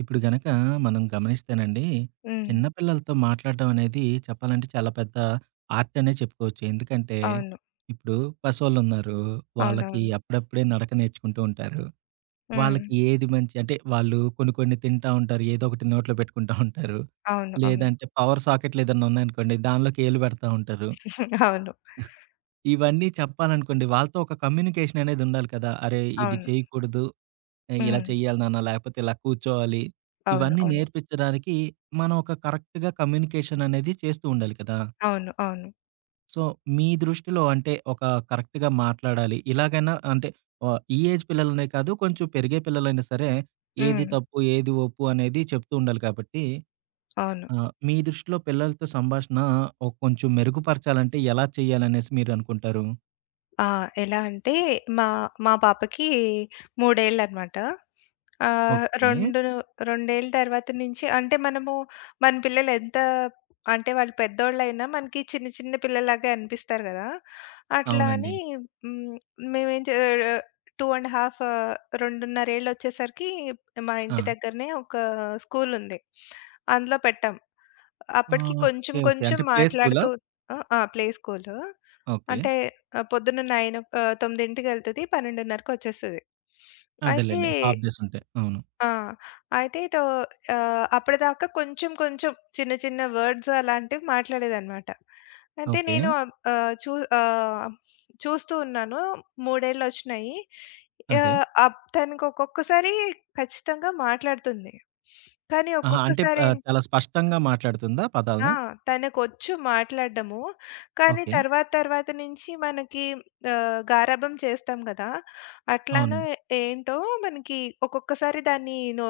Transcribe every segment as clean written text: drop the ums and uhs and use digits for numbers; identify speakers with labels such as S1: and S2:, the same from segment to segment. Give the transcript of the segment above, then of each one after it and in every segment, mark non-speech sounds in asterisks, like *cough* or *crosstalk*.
S1: ఇప్పుడు గనక మనం గమనిస్తేనండి, చిన్న
S2: హ్మ్.
S1: పిల్లలతో మాట్లాడడం అనేది చెప్పాలంటే చాలా పెద్ద ఆర్ట్ అనే చెప్పుకోవచ్చు. ఎందుకంటే,
S2: అవును.
S1: ఇప్పుడు పసోళ్ళున్నారు. వాళ్ళకి
S2: అవునవును.
S1: అప్పుడప్పుడే నడక నేర్చుకుంటూ ఉంటారు.
S2: హ్మ్.
S1: వాళ్ళకి ఏది మంచి అంటే వాళ్ళు కొన్ని కొన్ని తింటా ఉంటారు. ఏదో ఒకటి నోట్లో పెట్టుకుంటా ఉంటారు.
S2: అవును. అవును.
S1: లేదంటే పవర్ సాకెట్లు ఏదన్నా ఉన్నాయనుకోండి, దానిలోకి ఏళ్ళు పెడతా ఉంటారు.
S2: *laughs* అవును.
S1: ఇవన్నీ చెప్పాలనుకోండి వాళ్ళతో ఒక కమ్యూనికేషన్ అనేది ఉండాలి కదా! అరే! ఇది
S2: అవును.
S1: చేయకూడదు, ఇలా
S2: హ్మ్.
S1: చెయ్యాలి నాన్న, లేకపోతే ఇలా కూర్చోవాలి.
S2: అవును.
S1: ఇవన్నీ
S2: అవును.
S1: నేర్పించడానికి మనం ఒక కరెక్ట్‌గా కమ్యూనికేషన్ అనేది చేస్తూ ఉండాలి కదా!
S2: అవును. అవును. అవును.
S1: సో, మీ దృష్టిలో అంటే ఒక కరెక్ట్‌గా మాట్లాడాలి. ఇలాగైనా అంటే ఈ ఏజ్ పిల్లలనే కాదు కొంచెం పెరిగే పిల్లలైనా సరే ఏది
S2: హ్మ్.
S1: తప్పు, ఏది ఒప్పు అనేది చెప్తూ ఉండాలి కాబట్టి,
S2: అవును.
S1: మీ దృష్టిలో పిల్లలతో సంభాషణ ఒక కొంచెం మెరుగుపరచాలంటే ఎలా చేయాలనేసి మీరు అనుకుంటారు?
S2: ఆ! ఎలా అంటే మా మా పాపకి మూడేళ్ళనమాట. ఆహ్,
S1: ఓకే.
S2: రెండు రెండేళ్ళ తర్వాత నుంచి అంటే మన పిల్లలు ఎంత అంటే వాళ్ళు పెద్దోళ్ళైనా మనకి చిన్న చిన్న పిల్లలాగే అనిపిస్తారు గదా! అట్లా
S1: అవునండి.
S2: అని హ్మ్, మేమేం చే 2 ½ 2.5 ఏళ్ళొచ్చేసరికి మా
S1: ఆ!
S2: ఇంటి దగ్గరనే ఒక స్కూలుంది. అందులో పెట్టాం. అప్పటికి కొంచెం
S1: ఓకే. ఓకే.
S2: కొంచెం
S1: అంటే ప్లే స్కూలా?
S2: మాట్లాడుతూ ఆ! ఆ! Play school.
S1: ఓకే.
S2: అంటే ఆ! పొద్దున్న 9కి వచ్చేస్తది. అయితే
S1: అదేలెండి. హాఫ్ డేస్ ఉంటాయి. అవును.
S2: ఆ! అయితే తో ఆహ్, అప్పటిదాకా కొంచెం కొంచెం చిన్న చిన్న వర్డ్స్ అలాంటివి మాట్లాడేదనమాట. అయితే
S1: ఓకే.
S2: నేను ఆహ్, ఆహ్, చూ ఆహ్, చూస్తూ ఉన్నాను. 3 ఏళ్లొచ్చినాయి.
S1: అదే.
S2: ఆహ్, అప్ తనకి ఒక్కొక్కసారి ఖచ్చితంగా మాట్లాడుతుంది. కానీ
S1: ఆహా! అంటే
S2: ఒక్కొక్కసారేం
S1: చాలా స్పష్టంగా మాట్లాడుతుందా
S2: ఆ!
S1: పదాల్ని?
S2: తనకొచ్చు మాట్లాడడము. కానీ
S1: ఓకే.
S2: తర్వాత తర్వాత నుంచి మనకి గారాబం చేస్తాం గదా!
S1: అవును.
S2: అట్లానో ఏంటో మనకి ఒక్కొక్కసారి దాన్ని నో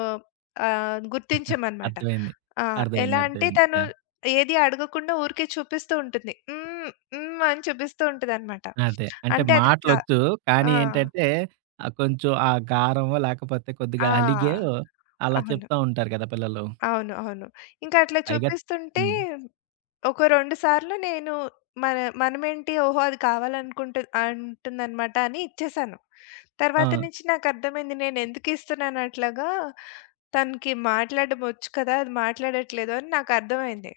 S2: ఆహ్, గుర్తించమనమాట.
S1: అర్థమైంది.
S2: ఆ!
S1: అర్థమైంది.
S2: ఎలా అంటే
S1: అర్థమైంది.
S2: తను
S1: యాహ్!
S2: ఏది అడగకుండా ఊరికే చూపిస్తూ ఉంటుంది. హ్మ్. హ్మ్. అని చూపిస్తూ ఉంటదనమాట.
S1: అదే. అంటే
S2: అంటే అది
S1: మాటలొచ్చు. కానీ
S2: ఆ!
S1: ఏంటంటే కొంచెం ఆ గారమో లేకపోతే కొద్దిగా అలిగే
S2: ఆ!
S1: అలా
S2: అవును.
S1: చెప్తా ఉంటారు కదా! పిల్లలు.
S2: అవును. అవును. ఇంకా అట్లా
S1: పైగా
S2: చూపిస్తుంటే
S1: హ్మ్.
S2: ఒక 2 సార్లు నేను మనమేంటి ఓహో! అది కావాలనుకుంటు అంటుందనమాట అని ఇచ్చేసాను.
S1: ఆ!
S2: తర్వాత నుంచి నాకర్థమైంది నేనెందుకు ఇస్తున్నాను అట్లాగా, తనకి మాట్లాడడం ఒచ్చు కదా! అది మాట్లాడట్లేదు అని నాకర్థమైంది.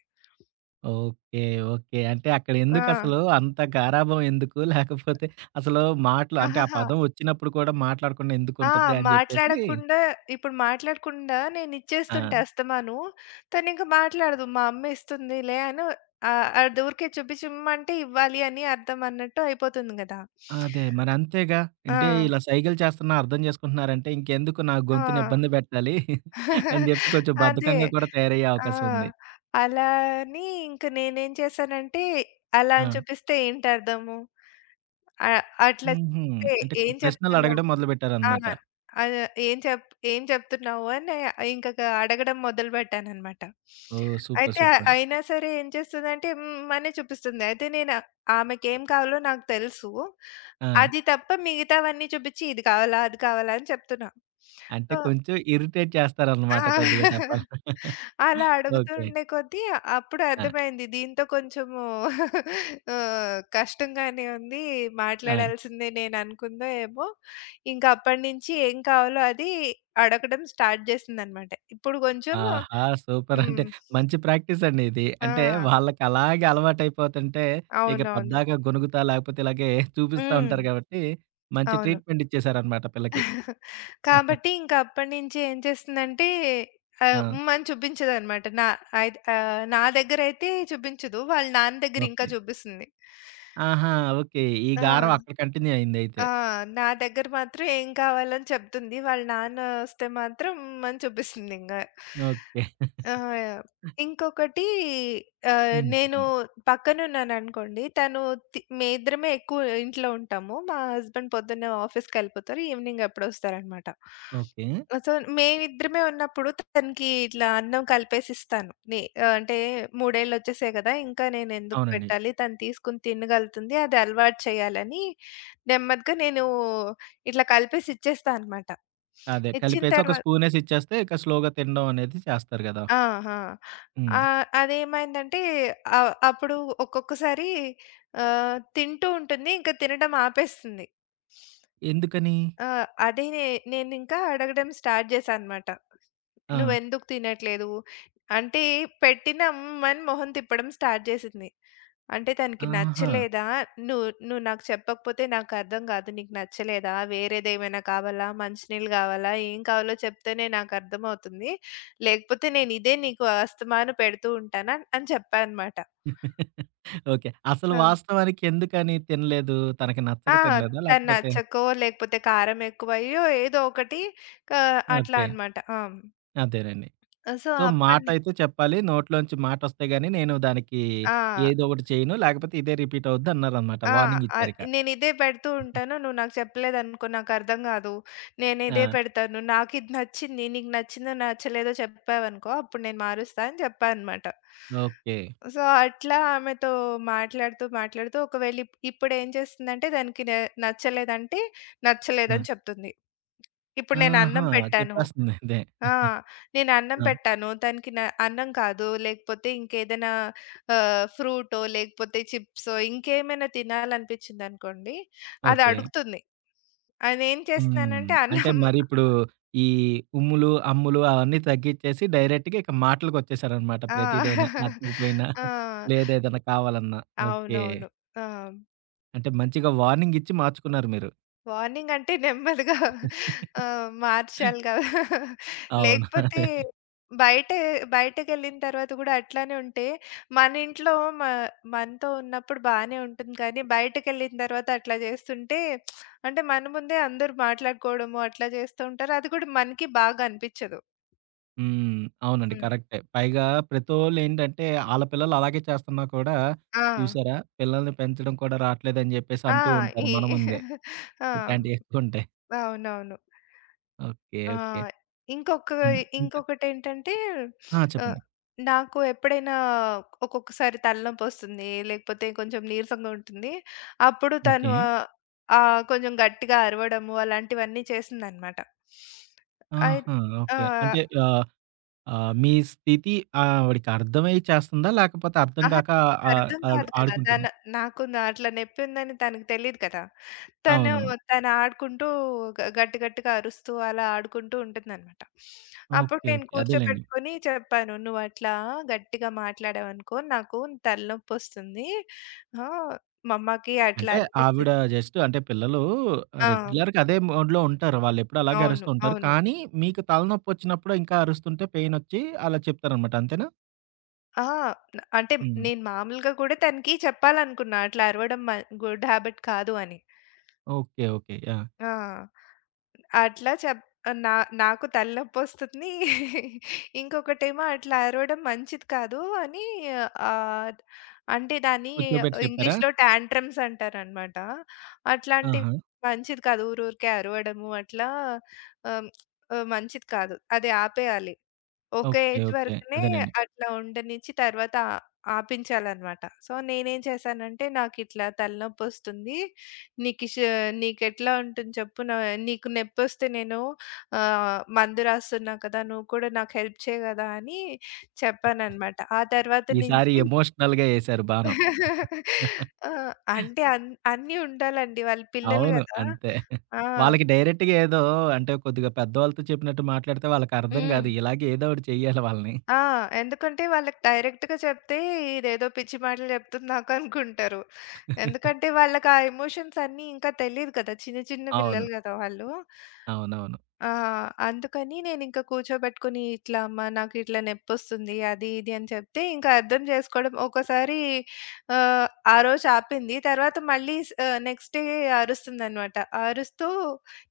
S1: ఓకే. ఓకే. అంటే అక్కడ
S2: ఆ!
S1: ఎందుకసలు అంత గారాబం ఎందుకు? లేకపోతే అసలు మాటలు అంటే ఆ
S2: ఆహాహా!
S1: పదం వచ్చినప్పుడు కూడా మాట్లాడకుండా
S2: ఆ!
S1: ఎందుకుంటది అని చెప్పేసి.
S2: మాట్లాడకుండా ఇప్పుడు మాట్లాడకుండా నేనిచ్చేస్తుంటే
S1: ఆ!
S2: అస్తమాను, తనింక మాట్లాడదు. మా అమ్మ ఇస్తుందిలే అని అది ఊరికే చూపించమంటే ఇవ్వాలి అని అర్థం అన్నట్టు అయిపోతుంది గదా!
S1: అదే. మరంతేగా.
S2: ఆ!
S1: అంటే ఇలా సైగలు చేస్తున్నా అర్థం చేసుకుంటున్నారంటే ఇంకెందుకు నా
S2: ఆ!
S1: గొంతుని ఇబ్బంది పెట్టాలి *laughs* అని
S2: *laughs*
S1: జెప్పి కొంచెం
S2: అదే.
S1: బద్ధకంగా కూడా తయారయ్యే
S2: ఆ!
S1: అవకాశం ఉంది.
S2: అలా అని ఇంక నేనేం చేశానంటే, అలా అని
S1: ఆ!
S2: చూపిస్తే ఏంటర్థము? అ అట్లా
S1: హుహు.
S2: చూపిస్తే
S1: అంటే
S2: ఏం చెప్తున్నావు?
S1: ప్రశ్నలడగడం
S2: ఆ!
S1: మొదలుపెట్టారనమాట.
S2: అదే ఏం చెప్తున్నావు అని ఇంక అడగడం మొదలుపెట్టాననమాట.
S1: ఓహ్! సూపర్.
S2: అయితే
S1: సూపర్.
S2: అయినా సరే ఏం చేస్తదంటే హ్మ్. అనే చూపిస్తుంది. అయితే నేను ఆమెకేం కావాలో నాకు తెలుసు.
S1: ఆ!
S2: అది తప్ప మిగతావన్నీ చూపిచ్చి ఇది కావాలా? అది కావాలా? అని చెప్తున్నా.
S1: అంటే
S2: సో
S1: కొంచెం ఇరిటేట్ చేస్తారనమాట కొద్దిగా
S2: ఆ!
S1: చెప్పాలంటే. *laughs*
S2: అలా అడుగుతూ
S1: ఓకే.
S2: ఉండే కొద్దీ అప్పుడు
S1: ఆ!
S2: అర్థమైంది. దీంతో కొంచెము కష్టంగానే ఉంది.
S1: ఆ!
S2: మాట్లాడాల్సిందే నేను అనుకుందో ఏమో! ఇంకా అప్పటినుంచి ఏం కావాలో అది అడగడం స్టార్ట్ చేసిందనమాట. ఇప్పుడు కొంచెం
S1: ఆహా! సూపర్. అంటే
S2: హ్మ్.
S1: మంచి ప్రాక్టీస్ అండి ఇది.
S2: ఆ!
S1: అంటే వాళ్ళకలాగే అలవాటైపోతుంటే, ఇక
S2: అవునవును.
S1: పద్దాక గొణుగుతా లేకపోతే ఇలాగే చూపిస్తా
S2: హ్మ్.
S1: ఉంటారు కాబట్టి, మంచి
S2: అవును.
S1: ట్రీట్‌మెంట్ ఇచ్చేసారనమాట పిల్లకి.
S2: కాబట్టి ఇంక అప్పటినుంచి ఏం చేస్తుందంటే
S1: ఆ!
S2: హ్మ్. అని చూపించదనమాట. నా దగ్గరైతే చూపించదు. వాళ్ళ నాన్న దగ్గర ఇంకా
S1: ఓకే.
S2: చూపిస్తుంది.
S1: ఆహా! ఓకే. ఈ
S2: ఆ!
S1: గారం అక్కడ కంటిన్యూ అయిందయితే.
S2: ఆ! నా దగ్గర మాత్రం ఏం కావాలని చెప్తుంది. వాళ్ళ నాన్న వస్తే మాత్రం అని చూపిస్తుందింగా.
S1: ఓకే.
S2: ఆ! ఇంకొకటి
S1: హ్మ్.
S2: నేను
S1: చెప్పండి.
S2: పక్కనున్నాననుకోండి, తను మేమిద్దరమే ఎక్కువ ఇంట్లో ఉంటాము. మా హస్బెండ్ పొద్దున్నే ఆఫీస్‌కెళ్ళిపోతారు. ఈవినింగ్ ఎప్పుడోస్తారనమాట.
S1: ఓకే.
S2: సో, మేమిద్దరమే ఉన్నప్పుడు తనకి ఇట్లా అన్నం కలిపేసిస్తాను. అంటే మూడేళ్ళొచ్చేసాయి గదా! ఇంకా నేనెందుకు
S1: అవునండి.
S2: పెట్టాలి? తను తీసుకొని తినగలుగుతుంది. అది అలవాటు చేయాలని నెమ్మదిగా నేను ఇట్లా కలిపేసి ఇచ్చేస్తా అనమాట.
S1: అదే
S2: ఇచ్చిన
S1: కలిపేసి ఒక
S2: తర్వా
S1: స్పూనేసి ఇచ్చేస్తే, ఇక స్లోగా తినడం అనేది చేస్తారు గదా!
S2: ఆహా!
S1: హ్మ్.
S2: అదేమైందంటే అప్పుడు ఒక్కొక్కసారి తింటూ ఉంటుంది. ఇంక తినడం ఆపేస్తుంది.
S1: ఎందుకని?
S2: ఆహ్, అదే నే నేనింకా అడగడం స్టార్ట్ చేశా అనమాట.
S1: ఆ!
S2: నువ్వెందుకు తినట్లేదు? అంటే పెట్టిన అమ్మని మొహం తిప్పడం స్టార్ట్ జేసింది. అంటే తనకి
S1: ఆహా!
S2: నచ్చలేదా? నువ్వు నువ్వు నాకు చెప్పకపోతే నాకర్థం కాదు. నీకు నచ్చలేదా? వేరేదేమైనా కావాలా? మంచినీళ్ళు కావాలా? ఏం కావాలో చెప్తేనే నాకర్థమవుతుంది. లేకపోతే నేను ఇదే నీకు అస్తమాను పెడుతూ ఉంటాను అని చెప్పా అనమాట.
S1: ఓకే. అసలు
S2: ఆ!
S1: వాస్తవానికి ఎందుకని తినలేదు? తనకి నచ్చక
S2: ఆ!
S1: తినలేదా?
S2: తను
S1: లేకపోతే
S2: నచ్చకో, లేకపోతే కారం ఎక్కువయ్యో ఏదో ఒకటి క అట్లా
S1: ఓకే.
S2: అనమాట. ఆ!
S1: అదేనండి.
S2: సో,
S1: సో,
S2: అప్పటి ను
S1: మాటైతే చెప్పాలి. నోట్లోంచి మాటొస్తే గాని నేను దానికి
S2: ఆ!
S1: ఏదో ఒకటి చేయను. లేకపోతే ఇదే రిపీట్ అవుద్దన్నారనమాట.
S2: ఆ!
S1: వార్నింగ్ ఇచ్చారిక.
S2: నేనిదే పెడుతూ ఉంటాను. నువ్వు నాకు చెప్పలేదనుకో నాకర్థం గాదు. నేనిదే
S1: ఆ!
S2: పెడతాను. నాకిది నచ్చింది. నీకు నచ్చిందో నచ్చలేదో చెప్పావనుకో అప్పుడు నేను మారుస్తా అని చెప్పా అనమాట.
S1: ఓకే.
S2: సో, అట్లా ఆమెతో మాట్లాడుతూ, మాట్లాడుతూ ఒకవేళ ఇప్పుడేం చేస్తుందంటే దానికి నచ్చలేదంటే
S1: ఆ!
S2: నచ్చలేదని చెప్తుంది. ఇప్పుడు నేను
S1: ఆహా!
S2: అన్నం పెట్టాను.
S1: చెప్పేస్తుంది. అదే.
S2: ఆ! నేను అన్నం
S1: ఆ!
S2: పెట్టాను. తనకి అన్నం కాదు, లేకపోతే ఇంకేదైనా ఫ్రూటో, లేకపోతే చిప్సో ఇంకేమైనా తినాలనిపించిందనుకోండి, అది
S1: ఓకే.
S2: అడుగుతుంది. నేనేం
S1: హ్మ్.
S2: చేస్తున్నానంటే
S1: అంటే
S2: అన్నం
S1: మరిప్పుడు ఈ ఉమ్ములు, అమ్ములు అవన్నీ తగ్గిచ్చేసి డైరెక్ట్‌గా ఇక మాటలకొచ్చేసారనమాట. ప్రతిదైనా
S2: ఆ!
S1: నచ్చకపోయినా,
S2: ఆ!
S1: లేదా ఏదైనా కావాలన్నా. ఓకే.
S2: అవునవును. ఆ!
S1: అంటే మంచిగా వార్నింగ్ ఇచ్చి మార్చుకున్నారు మీరు.
S2: వార్నింగ్ అంటే నెమ్మదిగా మార్చాలి కదా!
S1: అవును.
S2: లేకపోతే
S1: అదే.
S2: బయటే బయటకెళ్ళిన తర్వాత కూడా అట్లానే ఉంటే, మన ఇంట్లో మ మనతో ఉన్నప్పుడు బానే ఉంటుంది కానీ, బయటకెళ్ళిన తర్వాత అట్లా చేస్తుంటే అంటే మన ముందే అందరూ మాట్లాడుకోవడము అట్లా చేస్తూ ఉంటారు. అది కూడా మనకి బాగా అనిపించదు.
S1: హ్మ్. అవునండి.
S2: హ్మ్.
S1: కరెక్టే. పైగా ప్రతోళ్ళేంటంటే, ఆళ్ళ పిల్లలు అలాగే చేస్తున్నా కూడా,
S2: ఆ!
S1: చూసారా పిల్లల్ని పెంచడం కూడా రాట్లేదని జెప్పేసి
S2: ఆ!
S1: అంటూ ఉంటారు
S2: ఈ
S1: మన ముందే.
S2: *laughs* ఆ!
S1: ఇట్లాంటియి ఎక్కువుంటాయి.
S2: అవునవును.
S1: ఓకే.
S2: ఆ!
S1: ఓకే.
S2: ఇంకొక
S1: హ్మ్. ఇంకా
S2: ఇంకొకటేంటంటే
S1: ఆ!
S2: ఆహ్,
S1: చెప్పండి.
S2: నాకు ఎప్పుడైనా ఒక్కొక్కసారి తలనొప్పొస్తుంది. లేకపోతే కొంచెం నీరసంగా ఉంటుంది. అప్పుడు తను
S1: ఓకే.
S2: ఆహ్, ఆహ్, కొంచెం గట్టిగా అరవడము అలాంటివన్నీ చేసిందనమాట. అయి
S1: ఆహా!
S2: ఆ!
S1: ఓకే. అంటే ఆహ్, ఆహ్, మీ స్థితి ఆవిడకి అర్థమయ్యి చేస్తుందా? లేకపోతే అర్థం
S2: అహా!
S1: గాక
S2: తనకర్థం
S1: ఆడు
S2: కాదు కదా!
S1: ఆడుకుంటుందా?
S2: నాకు అట్లా నొప్పుందని తనకు తెలీదు కదా! తను
S1: అవును.
S2: తను ఆడుకుంటూ గ గట్టి గట్టిగా అరుస్తూ అలా ఆడుకుంటూ ఉంటుందనమాట. అప్పుడు
S1: ఓకే.
S2: నేను
S1: ఓకే. అదేలెండి.
S2: కూర్చోపెట్టుకొని చెప్పాను. "నువ్వట్లా గట్టిగా మాట్లాడావనుకో నాకు తలనొప్పొస్తుంది. ఆ! మా అమ్మకి అట్లా
S1: అంటే ఆవిడ
S2: అనిపిస్తుంది".
S1: జస్ట్ అంటే పిల్లలు
S2: ఆ!
S1: రెగ్యులర్‌గా అదే మోడ్‌లో ఉంటారు. వాళ్ళెప్పుడు అలాగే
S2: అవును.
S1: అరుస్తూ ఉంటారు.
S2: అవును.
S1: కానీ మీకు తలనొప్పొచ్చినప్పుడు ఇంకా అరుస్తుంటే పెయినొచ్చి అలా చెప్తారనమాట. అంతేనా?
S2: ఆ! అంటే
S1: హ్మ్.
S2: నేను మామూలుగా కూడా తనకి చెప్పాలనుకున్నా. అట్లా అరవడం గుడ్ హాబిట్ కాదు అని.
S1: ఓకే. ఓకే. యాహ్!
S2: ఆ! అట్లా చెప్ నా నాకు తలనొప్పొస్తుంది. *laughs* ఇంకొకటేమో అట్లా అరవడం మంచిది కాదు అని ఆహ్, అంటే దాన్ని
S1: కూర్చోబెట్టి చెప్పారా?
S2: ఇంగ్లీష్‌లో టాంట్రమ్స్ అంటారనమాట. అట్లాంటివి
S1: ఆహా!
S2: మంచిది కాదు. ఊరూరికే అరవడము అట్లా ఆహ్, మంచిది కాదు. అది ఆపేయాలి. ఒక
S1: ఓకే.
S2: Age
S1: okay.
S2: వరకునే
S1: అదేనండి.
S2: అట్లా ఉండనిచ్చి తర్వాత ఆపించాలనమాట. సో, నేనేం చేశానంటే, నాకిట్లా తలనొప్పొస్తుంది. నీకిష నీకెట్లా ఉంటుంది చెప్పు. నీకు నొప్పొస్తే నేను మందు రాస్తున్నా కదా! నువ్వు కూడా నాకు హెల్ప్ చేయి గదా! అని చెప్పాననమాట. ఆ తర్వాత
S1: ఈసారి
S2: నుంచి
S1: ఎమోషనల్‌గా ఎసారు బాణం.
S2: *laughs* ఆ! అంటే అన్నీ ఉండాలండి. వాళ్ళు పిల్లలు
S1: అవును.
S2: గదా!
S1: అంతే.
S2: ఆ!
S1: వాళ్ళకి డైరెక్ట్‌గా ఏదో అంటే కొద్దిగా పెద్దవాళ్ళతో చెప్పినట్టు మాట్లాడితే వాళ్ళకర్థం
S2: హ్మ్.
S1: కాదు. ఇలాగే ఏదో ఒకటి చెయ్యాలి వాళ్ళని.
S2: ఆ! ఎందుకంటే వాళ్ళకి డైరెక్ట్‌గా చెప్తే ఇదేదో పిచ్చి మాటలు చెప్తుంది నాకు అనుకుంటారు.
S1: *laughs*
S2: ఎందుకంటే వాళ్ళకి ఆ ఎమోషన్స్ అన్నీ ఇంకా తెలీదు కదా! చిన్న చిన్న
S1: అవును.
S2: పిల్లలు కదా! వాళ్ళు.
S1: అవునవును.
S2: ఆ! అందుకని నేనింక కూర్చోబెట్టుకొని ఇట్లా అమ్మ నాకిట్లా నొప్పొస్తుంది అది ఇది అని చెప్తే ఇంక అర్థం చేసుకోవడం ఒక్కోసారి ఆహ్, ఆ రోజు ఆపింది. తర్వాత మళ్ళీ నెక్స్ట్ డే అరుస్తుందనమాట. అరుస్తూ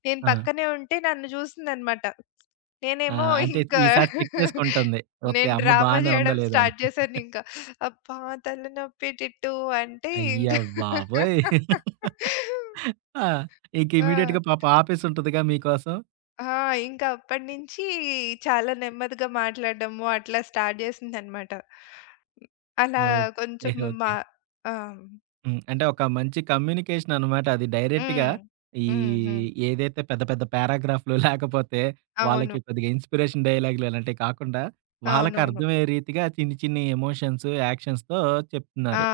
S2: నేను
S1: ఆ!
S2: పక్కనే ఉంటే నన్ను చూసిందనమాట.
S1: ఆ!
S2: నేనేమో
S1: అంటే
S2: ఇంకా
S1: ఈసారి చెక్
S2: *laughs*
S1: చేసుకుంటుంది. ఓకే.
S2: నేను
S1: అమ్మ
S2: డ్రామా
S1: బానే ఉందా
S2: జేయడం
S1: లేదా అని.
S2: స్టార్ట్ చేశానింకా. అబ్బా! తలనొప్పి టిట్టు అంటే
S1: అయ్య
S2: ఇంకా
S1: బాబోయ్!
S2: *laughs*
S1: ఆ! ఇంక
S2: ఆ!
S1: ఇమ్మీడియేట్‌గా పాపం ఆపేసుంటదిగా మీకోసం.
S2: ఆ! ఇంక అప్పటినుంచి చాలా నెమ్మదిగా మాట్లాడడము అట్లా స్టార్ట్ చేసిందనమాట. అలా
S1: ఓకే.
S2: కొంచెం
S1: ఓకే.
S2: మా ఆ!
S1: హ్మ్. అంటే ఒక మంచి కమ్యూనికేషన్ అనమాట అది. డైరెక్ట్‌గా
S2: హ్మ్.
S1: ఈ
S2: హ్మ్. హ్మ్.
S1: ఏదైతే పెద్ద పెద్ద పారాగ్రాఫ్‌లు లేకపోతే వాళ్ళకి
S2: అవును.
S1: కొద్దిగా ఇన్‌స్పిరేషన్ డైలాగ్‌లు ఇలాంటివి కాకుండా వాళ్ళకి
S2: అవునవును.
S1: అర్థమయ్యే రీతిగా చిన్ని చిన్ని ఎమోషన్స్, యాక్షన్స్‌తో
S2: ఆ!
S1: చెప్తున్నారు.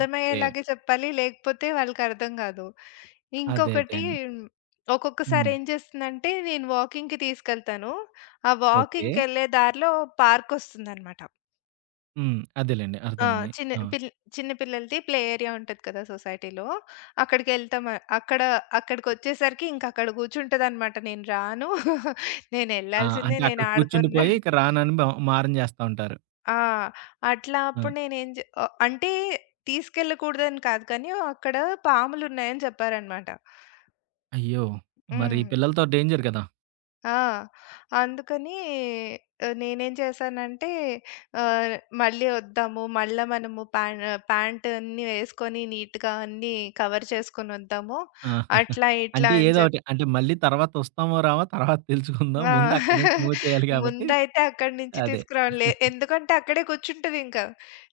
S1: ఓకే.
S2: చెప్పాలి. లేకపోతే వాళ్ళకర్థం కాదు.
S1: అదే అదే
S2: ఇంకొకటి
S1: అండి.
S2: ఒక్కొక్కసారి
S1: హ్మ్.
S2: ఏం చేస్తుందంటే నేను వాకింగ్‌కి తీసుకెళ్తాను. ఆ
S1: ఓకే.
S2: వాకింగ్‌కెళ్ళే దారిలో పార్కొస్తుందనమాట.
S1: హ్మ్. అదేలెండి.
S2: ఆ!
S1: అర్థమైంది.
S2: చిన్న
S1: ఆ!
S2: పిల్ చిన్న పిల్లలది ప్లే ఏరియా ఉంటది కదా! సొసైటీలో. అక్కడికెళ్తాం. అక్కడ అక్కడికొచ్చేసరికి ఇంక అక్కడ కూర్చుంటదనమాట. నేను రాను. *laughs*
S1: ఆ!
S2: నేనెళ్ళాల్సిందే.
S1: అంటే అక్కడ
S2: నేను ఆడుకొని రా
S1: కూర్చుండిపోయి ఇక రానని మారం చేస్తా ఉంటారు.
S2: ఆ! అట్లా
S1: ఆ!
S2: అప్పుడు అంటే తీసుకెళ్ళకూడదని కాదు కానీ, అక్కడ పాములున్నాయని చెప్పారనమాట.
S1: అయ్యో! మరి
S2: హ్మ్.
S1: పిల్లలతో డేంజర్ కదా!
S2: ఆ! అందుకని నేనేం చేశానంటే ఆహ్, మళ్ళీ వద్దాము. మళ్ళా మనము ప్యాంట్ అన్నీ వేసుకొని నీట్‌గా అన్నీ కవర్ చేసుకొనొద్దాము.
S1: ఆ! *laughs*
S2: అట్లా ఇట్లా
S1: అంటే
S2: అని
S1: ఏదో ఒకటి
S2: చెప్పి
S1: అంటే మళ్ళీ తర్వాత వస్తామో రామో తర్వాత తెలుసుకుందాం.
S2: ఆ!
S1: ముందు అక్కడి నుంచి
S2: *laughs*
S1: మూవ్ చేయాలి కాబట్టి
S2: ముందైతే అక్కడి నుంచి
S1: అదే.
S2: తీసుకురావాలి. ఎందుకంటే అక్కడే కూర్చుంటదింక.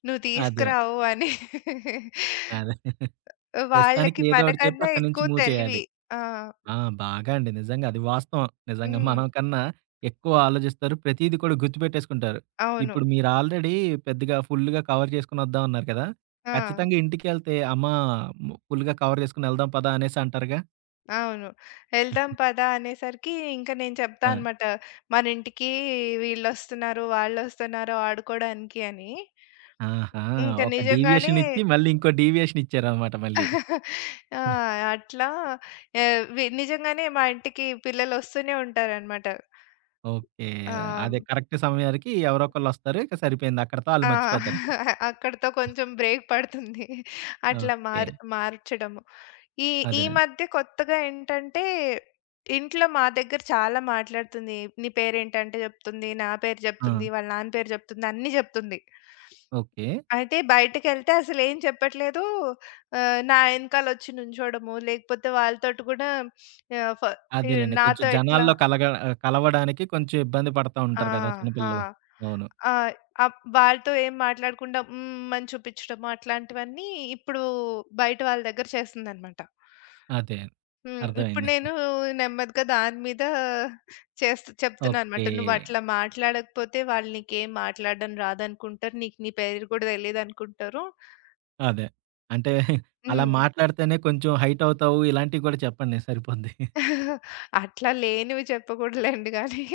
S2: నువ్వు
S1: అదే.
S2: తీసుకురావు అని. *laughs*
S1: అదే. ప్రస్తుతానికి
S2: వాళ్ళకి
S1: ఏదో ఒకటి చెప్పి
S2: మనకన్నా
S1: అక్కడి నుంచి
S2: ఎక్కువ
S1: మూవ్ చేయాలి.
S2: తెలివి. ఆ!
S1: ఆ! బాగా అండి. నిజంగా అది వాస్తవం. నిజంగా
S2: హ్మ్.
S1: మనం కన్నా ఎక్కువ ఆలోచిస్తారు. ప్రతీది కూడా గుర్తుపెట్టేసుకుంటారు.
S2: అవును.
S1: ఇప్పుడు మీరు ఆల్రెడీ పెద్దగా ఫుల్లుగా కవర్ చేసుకొనొద్దాం అన్నారు కదా!
S2: ఆ!
S1: ఖచ్చితంగా ఇంటికెళ్తే అమ్మా ఫుల్‌గా కవర్ చేసుకొని ఎళ్దాం పదా అనేసి అంటారుగా?
S2: అవును. "ఎళ్దాం పదా" అనేసరికి ఇంక నేను చెప్తా
S1: ఆ!
S2: అనమాట. మనింటికి వీళ్ళొస్తున్నారు, వాళ్ళొస్తున్నారు ఆడుకోడానికి అని.
S1: ఆహా!
S2: ఇంక
S1: ఒక
S2: నిజంగానే
S1: డీవియేషన్ ఇచ్చి మళ్ళీ ఇంకో డీవియేషన్ ఇచ్చారన్నమాట మళ్ళీ.
S2: *laughs* ఆ! అట్లా ఆహ్, వి నిజంగానే మా ఇంటికి పిల్లలొస్తూనే ఉంటారనమాట.
S1: ఓకే. అదే
S2: ఆహ్,
S1: కరెక్ట్ సమయానికి ఎవరో ఒకళ్ళొస్తారు. ఇక సరిపోయింది. అక్కడితో ఆళ్ళు
S2: ఆ!
S1: మర్చిపోతారిక.
S2: *laughs* అక్కడితో కొంచెం బ్రేక్ పడుతుంది. అట్లా
S1: ఓకే.
S2: మార్చడము. ఈ ఈ
S1: అదేనండి.
S2: మధ్య కొత్తగా ఏంటంటే, ఇంట్లో మా దగ్గర చాలా మాట్లాడుతుంది. "నీ పేరేంటంటే" చెప్తుంది. నా పేరు
S1: ఆ!
S2: చెప్తుంది. వాళ్ళ నాన్న పేరు చెప్తుంది. అన్నీ చెప్తుంది.
S1: ఓకే.
S2: అయితే బయటకెళ్తే అసలేం చెప్పట్లేదు. నా ఎనకాలొచ్చి నుంచోడము, లేకపోతే వాళ్ళతోటి కూడా ఆహ్, ఫ ఈ
S1: అదేలెండి. కొంచెం
S2: నాతో ఇట్లా
S1: జనాల్లో కలవడానికి కొంచెం ఇబ్బంది పడతా
S2: ఆ!
S1: ఉంటారు కదా! చిన్న
S2: ఆ!
S1: పిల్లలు. అవును.
S2: ఆ! వాళ్ళతో ఏం మాట్లాడకుండా హ్మ్. అని చూపించడము అట్లాంటివన్నీ ఇప్పుడు బయట వాళ్ళ దగ్గర చేస్తుందనమాట.
S1: అదే.
S2: హ్మ్. ఇప్పుడు
S1: అర్థమైంది.
S2: నేను నెమ్మదిగా దాని మీద చేస్తూ
S1: ఓకే.
S2: చెప్తున్నాననమాట. "నువ్వట్లా మాట్లాడకపోతే వాళ్ళు నీకేం మాట్లాడడం రాదనుకుంటారు. నీకు నీ పేరు కూడా తెలీదనుకుంటారు."
S1: అదే. అంటే అలా
S2: హ్మ్.
S1: మాట్లాడితేనే కొంచెం హైట్ అవుతావు ఇలాంటివి కూడా చెప్పండి సరిపోద్ది.
S2: *laughs* అట్లా లేనివి చెప్పకూడదులెండి గానీ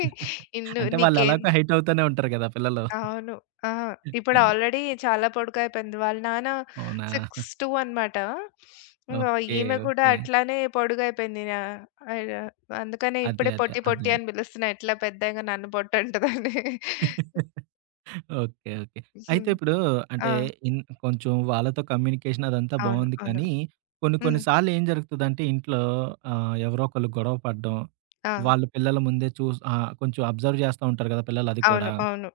S2: ఇన్ను
S1: అంటే వాళ్ళు
S2: నీకేం
S1: ఎలాగో హైట్ అవుతూనే ఉంటారు కదా! పిల్లలు.
S2: అవును. ఆ! ఇప్పుడు
S1: అది.
S2: ఆల్రెడీ చాలా పొడుగయిపోయింది. వాళ్ళ నాన్న
S1: అవునా?
S2: 6'2" అనమాట. ఇంగ
S1: ఓకే.
S2: ఈమె కూడా
S1: ఓకే.
S2: అట్లానే పొడుగయిపోయింది. ఆహ్, అందుకనే
S1: అదే.
S2: ఇప్పుడే
S1: అదే.
S2: పొట్టి పొట్టి
S1: అర్థమైంది.
S2: అని పిలుస్తున్నా. ఎట్లా పెద్దగా నన్ను పొట్టంటదని.
S1: ఓకే. ఓకే. అయితే
S2: హ్మ్.
S1: ఇప్పుడు అంటే
S2: ఆ!
S1: ఇన్ కొంచెం వాళ్ళతో కమ్యూనికేషన్ అదంతా
S2: అవును.
S1: బావుంది
S2: అవును.
S1: కానీ, కొన్ని కొన్ని
S2: హ్మ్.
S1: సార్లు ఏం జరుగుతదంటే ఇంట్లో ఎవరో ఒకళ్ళు గొడవ పడడం,
S2: ఆ!
S1: వాళ్ళ పిల్లల ముందే కొంచెం అబ్జర్వ్ చేస్తా ఉంటారు కదా! పిల్లలు అది కూడా.
S2: అవును. అవును.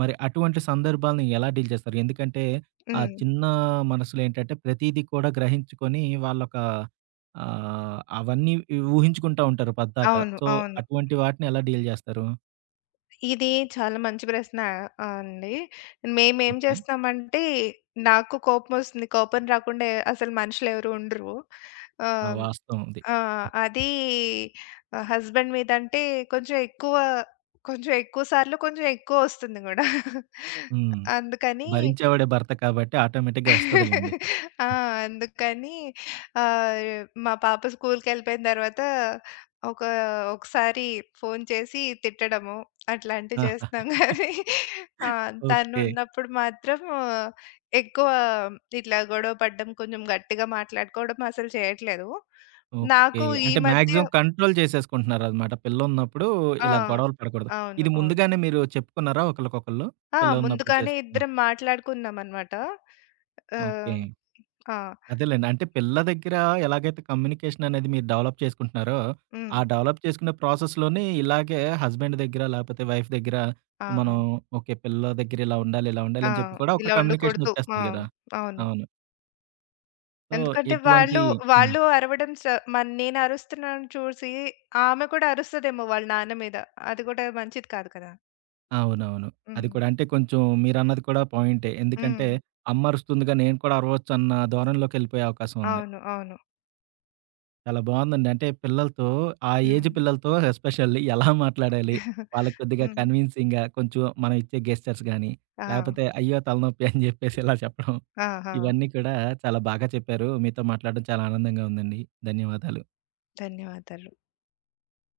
S1: మరి అటువంటి సందర్భాలను ఎలా డీల్ చేస్తారు? ఎందుకంటే ఆ
S2: హ్మ్.
S1: చిన్న మనసులో ఏంటంటే ప్రతీదీ కూడా గ్రహించుకొని వాళ్ళొక అవన్నీ ఊహించుకుంటా ఉంటారు పద్దాక.
S2: అవును.
S1: సో,
S2: అవును.
S1: అటువంటి వాటిని ఎలా డీల్ చేస్తారు?
S2: ఇది చాలా మంచి ప్రశ్న అండి. మేమేం
S1: ఓకే.
S2: చేస్తామంటే నాకు కోపమొస్తుంది. కోపం రాకుండా అసలు మనుషులెవరు ఉండరు.
S1: ఆ!
S2: ఆహ్
S1: వాస్తవం అది.
S2: ఆ! అది హస్బెండ్ మీదంటే కొంచెం ఎక్కువ, కొంచెం ఎక్కువ సార్లు కొంచెం ఎక్కువొస్తుంది గూడా.
S1: హ్మ్.
S2: అందుకని
S1: భరించేవాడే భర్త కాబట్టి ఆటోమేటిక్‌గా వస్తదిలెండి.
S2: *laughs* ఆ! అందుకని ఆహ్, మా పాప స్కూలుకెళ్ళిపోయిన తర్వాత ఒక ఒకసారి ఫోను చేసి తిట్టడము అట్లాంటివి చేస్తున్నాం గానీ ఆ!
S1: ఓకే.
S2: తనున్నప్పుడు మాత్రం ఆ, ఎక్కువ ఇట్లా గొడవ పడడం, కొంచెం గట్టిగా మాట్లాడుకోవడం అసలు చేయట్లేదు.
S1: ఓకే.
S2: నాకు ఈ
S1: అంటే
S2: మధ్య
S1: మాక్సిమం కంట్రోల్ చేసేసుకుంటున్నారనమాట. పిల్లున్నప్పుడు
S2: ఆ!
S1: ఇలా గొడవలు పడకూడదు.
S2: అవును.
S1: ఇది
S2: అవును.
S1: ముందుగానే మీరు చెప్పుకున్నారా ఒకళ్ళకొకళ్ళు?
S2: ఆ!
S1: పిల్లున్నప్పుడు
S2: ముందుగానే
S1: చేసుకున్నా
S2: ఇద్దరం మాట్లాడుకున్నామనమాట.
S1: ఓకే.
S2: ఆహ్, ఆ!
S1: అదేలెండి. అంటే పిల్ల దగ్గర ఎలాగైతే కమ్యూనికేషన్ అనేది మీరు డెవలప్ చేసుకుంటున్నారో,
S2: హ్మ్.
S1: ఆ డెవలప్ చేసుకునే ప్రాసెస్‌లోనే ఇలాగే హస్బెండ్ దగ్గర లేకపోతే వైఫ్ దగ్గర మనం
S2: ఆ!
S1: ఓకే. పిల్ల దగ్గర ఇలా ఉండాలి, ఇలా ఉండాలి
S2: ఆ!
S1: అని చెప్పి కూడా ఒక
S2: ఇలా
S1: కమ్యూనికేషన్
S2: ఉండకూడదు. ఆ!
S1: వచ్చేస్తది గదా!
S2: అవును.
S1: అవును. సో,
S2: ఎందుకంటే
S1: ఇటువంటి
S2: వాళ్ళు,
S1: హ్మ్.
S2: వాళ్ళు అరవడం నేను అరుస్తున్నాను చూసి ఆమె కూడా అరుస్తదేమో వాళ్ళ నాన్న మీద. అది కూడా మంచిది కాదు కదా!
S1: అవునవును. అది
S2: హ్మ్.
S1: కూడా అంటే కొంచెం మీరన్నది కూడా పాయింటే.
S2: హ్మ్.
S1: ఎందుకంటే అమ్మ అరుస్తుందిగా నేను కూడా అరవచ్చు అన్న ధోరణిలోకెళ్ళిపోయే అవకాశం ఉంది.
S2: అవును. అవును.
S1: చాలా బావుందండి. అంటే పిల్లలతో ఆ ఏజ్
S2: హ్మ్.
S1: పిల్లలతో ఎస్పెషల్లీ ఎలా మాట్లాడాలి?
S2: *laughs*
S1: వాళ్ళకి కొద్దిగా
S2: హ్మ్.
S1: కన్విన్సింగ్‌గా కొంచెం మనం ఇచ్చే గెస్చర్స్ గాని,
S2: ఆ!
S1: లేకపోతే అయ్యో! తలనొప్పి అని జెప్పేసి ఇలా చెప్పడం.
S2: ఆహా!
S1: ఇవన్నీ కూడా చాలా బాగా చెప్పారు. మీతో మాట్లాడడం చాలా ఆనందంగా ఉందండి. ధన్యవాదాలు.
S2: ధన్యవాదాలు.